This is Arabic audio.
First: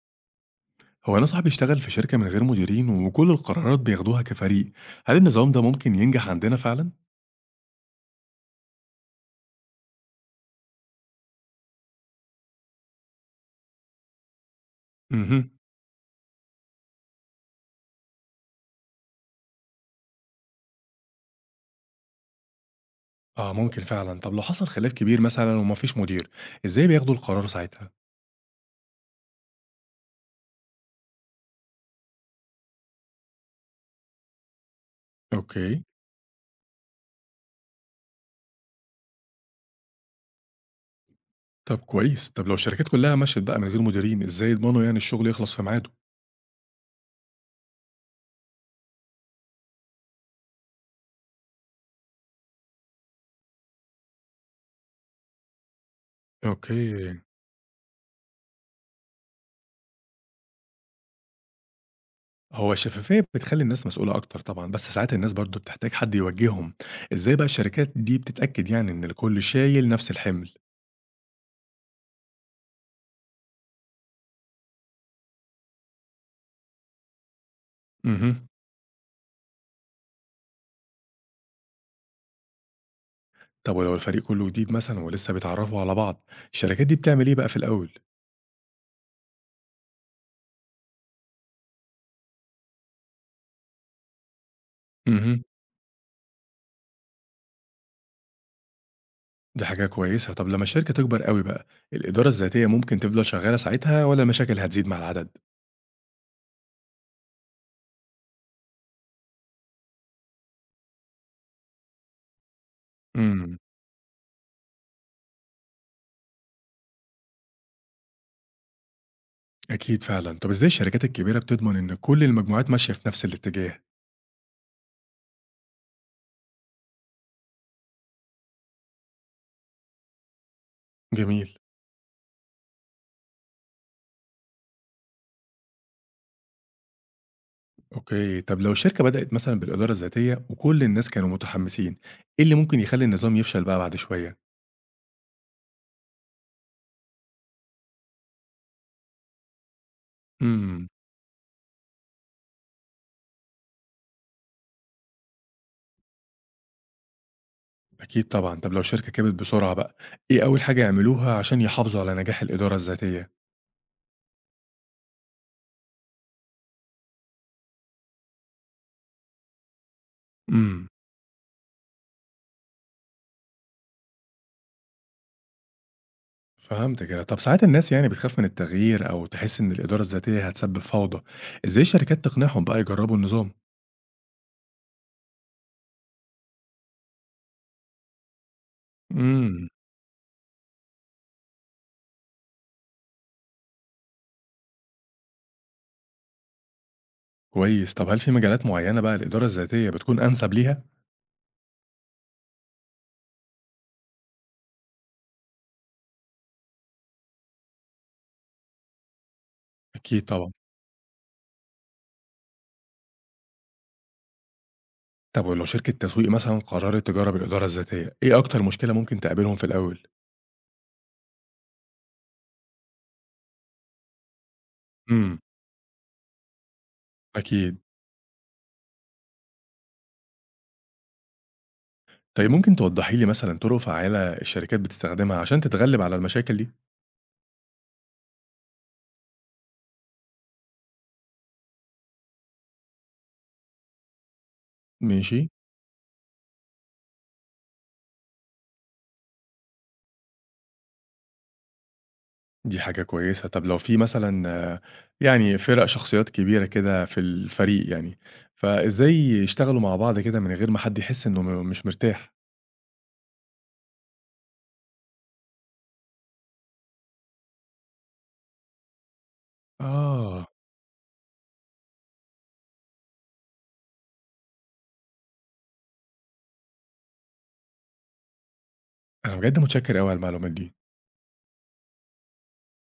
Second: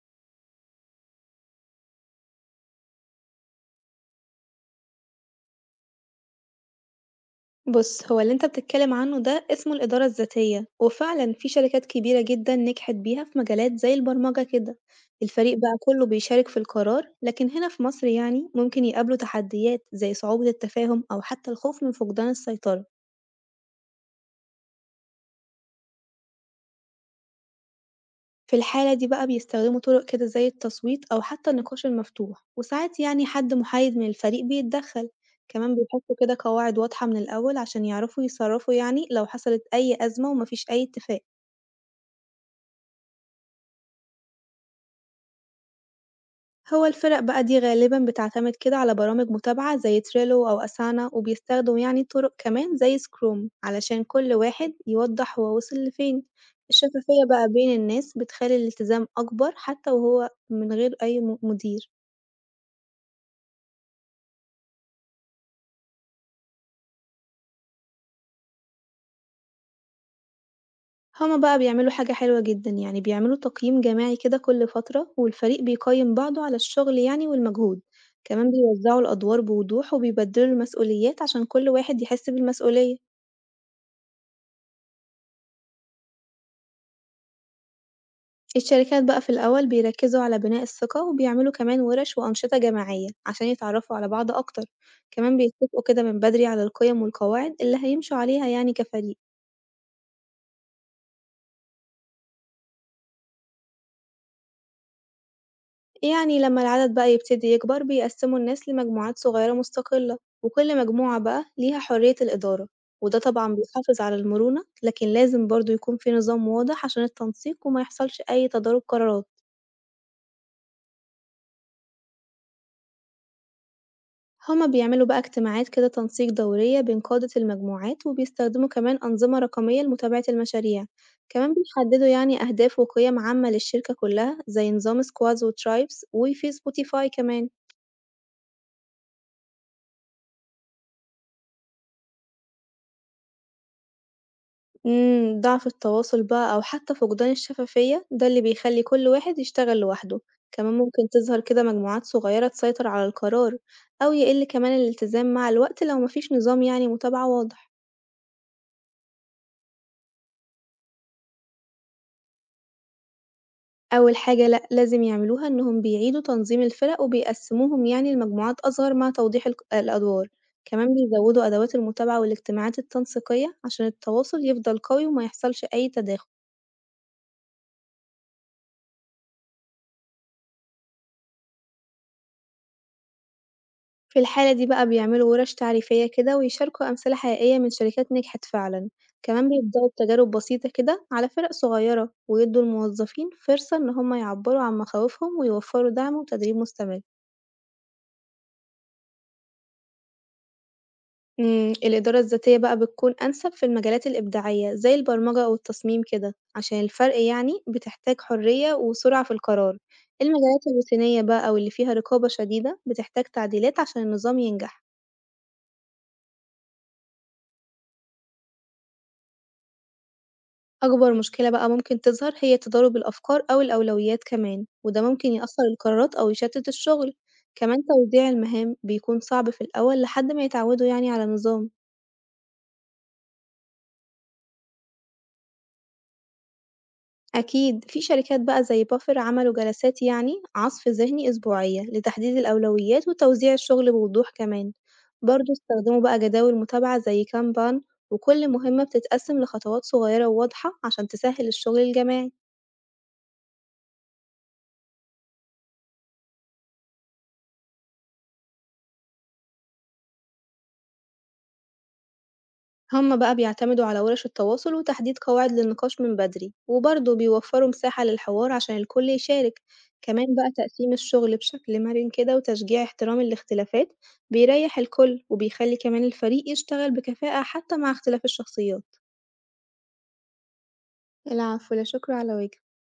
هو أنا صاحبي اشتغل في شركة من غير مديرين وكل القرارات بياخدوها كفريق، هل النظام ده ممكن ينجح عندنا فعلا؟ بُص، هو اللي أنت بتتكلم عنه ده اسمه الإدارة الذاتية، وفعلًا في شركات كبيرة جدًا نجحت بيها في مجالات زي البرمجة كده. اها. الفريق بقى كله بيشارك في القرار، لكن هنا في مصر يعني ممكن يقابلوا تحديات زي صعوبة التفاهم أو حتى الخوف من فقدان السيطرة. اه ممكن فعلا، طب لو حصل خلاف كبير مثلا ومفيش مدير، ازاي بياخدوا القرار ساعتها؟ في الحالة دي بقى بيستخدموا طرق كده زي التصويت أو حتى النقاش المفتوح، وساعات يعني حد محايد من الفريق بيتدخل. كمان اوكي. بيحطوا كده قواعد واضحة من الأول عشان يعرفوا يتصرفوا يعني لو حصلت أي أزمة ومفيش أي اتفاق. طب كويس، طب لو الشركات كلها مشت بقى من غير مديرين، ازاي يضمنوا يعني الشغل يخلص في ميعاده؟ هو الفرق بقى دي غالبًا بتعتمد كده على برامج متابعة زي تريلو أو أسانا، وبيستخدموا يعني طرق كمان زي سكروم علشان كل واحد يوضح هو وصل لفين. اوكي. الشفافية بقى بين الناس بتخلي الالتزام أكبر، حتى وهو من غير أي مدير، هو الشفافية بتخلي الناس مسؤولة أكتر طبعا بس ساعات الناس برضو بتحتاج حد يوجههم، ازاي بقى الشركات دي بتتأكد يعني إن الكل شايل نفس الحمل؟ هما بقى بيعملوا حاجة حلوة جدًا، يعني بيعملوا تقييم جماعي كده كل فترة، والفريق بيقيم بعضه على الشغل يعني والمجهود. اها. كمان بيوزعوا الأدوار بوضوح وبيبدلوا المسؤوليات عشان كل واحد يحس بالمسؤولية. طب ولو الفريق كله جديد مثلا ولسه بيتعرفوا على بعض، الشركات دي بتعمل ايه بقى في الاول؟ الشركات بقى في الأول بيركزوا على بناء الثقة، وبيعملوا كمان ورش وأنشطة جماعية عشان يتعرفوا على بعض أكتر. كمان امم. بيتفقوا كده من بدري على القيم والقواعد اللي هيمشوا عليها يعني كفريق. دي حاجه كويسه، طب لما الشركه تكبر قوي بقى الاداره الذاتيه ممكن تفضل شغاله ساعتها ولا المشاكل هتزيد مع العدد؟ يعني لما العدد بقى يبتدي يكبر، بيقسموا الناس لمجموعات صغيرة مستقلة، وكل مجموعة بقى ليها حرية الإدارة. وده طبعا امم. بيحافظ على المرونة، لكن لازم برضه يكون في نظام واضح عشان التنسيق وما يحصلش أي تضارب قرارات. اكيد فعلا، طب ازاي الشركات الكبيره بتضمن ان كل المجموعات ماشيه في نفس الاتجاه؟ هُم بيعملوا بقى اجتماعات كده تنسيق دورية بين قادة المجموعات، وبيستخدموا كمان أنظمة رقمية لمتابعة المشاريع. كمان جميل. بيحددوا يعني أهداف وقيم عامة للشركة كلها، زي نظام squads وtribes وفي spotify كمان. اوكي، طب لو الشركه بدات مثلا بالاداره الذاتيه وكل الناس كانوا متحمسين، ايه اللي ممكن يخلي النظام يفشل بقى بعد شويه؟ ضعف التواصل بقى أو حتى فقدان الشفافية ده اللي بيخلي كل واحد يشتغل لوحده. كمان امم. ممكن تظهر كده مجموعات صغيرة تسيطر على القرار، أو يقل كمان الالتزام مع الوقت لو مفيش نظام يعني متابعة واضح. اكيد طبعا، طب لو الشركه كبرت بسرعه بقى ايه اول حاجه يعملوها عشان يحافظوا على نجاح الاداره الذاتيه؟ أول حاجة لأ لازم يعملوها إنهم بيعيدوا تنظيم الفرق وبيقسموهم يعني لمجموعات أصغر، مع توضيح الأدوار، كمان إمم، بيزودوا أدوات المتابعة والاجتماعات التنسيقية عشان التواصل يفضل قوي وما يحصلش أي تداخل. فهمت كده. طب ساعات الناس يعني بتخاف من التغيير أو تحس إن الإدارة الذاتية هتسبب فوضى، إزاي الشركات تقنعهم بقى يجربوا النظام؟ في الحالة دي بقى بيعملوا ورش تعريفية كده، ويشاركوا أمثلة حقيقية من شركات نجحت فعلًا. كمان إمم، بيبدأوا بتجارب بسيطة كده على فرق صغيرة، ويدوا الموظفين فرصة إن هما يعبروا عن مخاوفهم، ويوفروا دعم وتدريب مستمر. كويس. طب هل في مجالات معينة بقى الإدارة الذاتية بتكون أنسب ليها؟ الإدارة الذاتية بقى بتكون أنسب في المجالات الإبداعية زي البرمجة أو التصميم كده، عشان الفرق يعني بتحتاج حرية وسرعة في القرار. أكيد طبعًا. المجالات الروتينية بقى واللي فيها رقابة شديدة بتحتاج تعديلات عشان النظام ينجح. طب ولو شركة تسويق مثلًا قررت تجرب الإدارة الذاتية، إيه أكتر مشكلة ممكن تقابلهم في الأول؟ أكبر مشكلة بقى ممكن تظهر هي تضارب الأفكار أو الأولويات كمان، وده ممكن إمم، يأثر القرارات أو يشتت الشغل. كمان أكيد. توزيع المهام بيكون صعب في الأول لحد ما يتعودوا يعني على نظام. طيب ممكن توضحي لي مثلًا طرق فعّالة الشركات بتستخدمها عشان تتغلب على المشاكل دي؟ أكيد في شركات بقى زي بافر عملوا جلسات يعني عصف ذهني أسبوعية لتحديد الأولويات وتوزيع الشغل بوضوح. كمان ماشي. برضه استخدموا بقى جداول متابعة زي كانبان، وكل مهمة بتتقسم لخطوات صغيرة وواضحة عشان تسهل الشغل الجماعي. دي حاجة كويسة. طب لو في مثلًا يعني فِرَق شخصيات كبيرة كده في الفريق يعني، فإزاي يشتغلوا مع بعض كده من غير ما حد يحس إنه مش مرتاح؟ هما بقى بيعتمدوا على ورش التواصل وتحديد قواعد للنقاش من بدري، وبرضه بيوفروا مساحة للحوار عشان الكل يشارك. كمان آه، بقى تقسيم الشغل بشكل مرن كده وتشجيع احترام الاختلافات بيريح الكل، وبيخلي كمان الفريق يشتغل بكفاءة حتى مع اختلاف الشخصيات. أنا بجد متشكر أوي على المعلومات دي. العفو، لا شكر على واجب.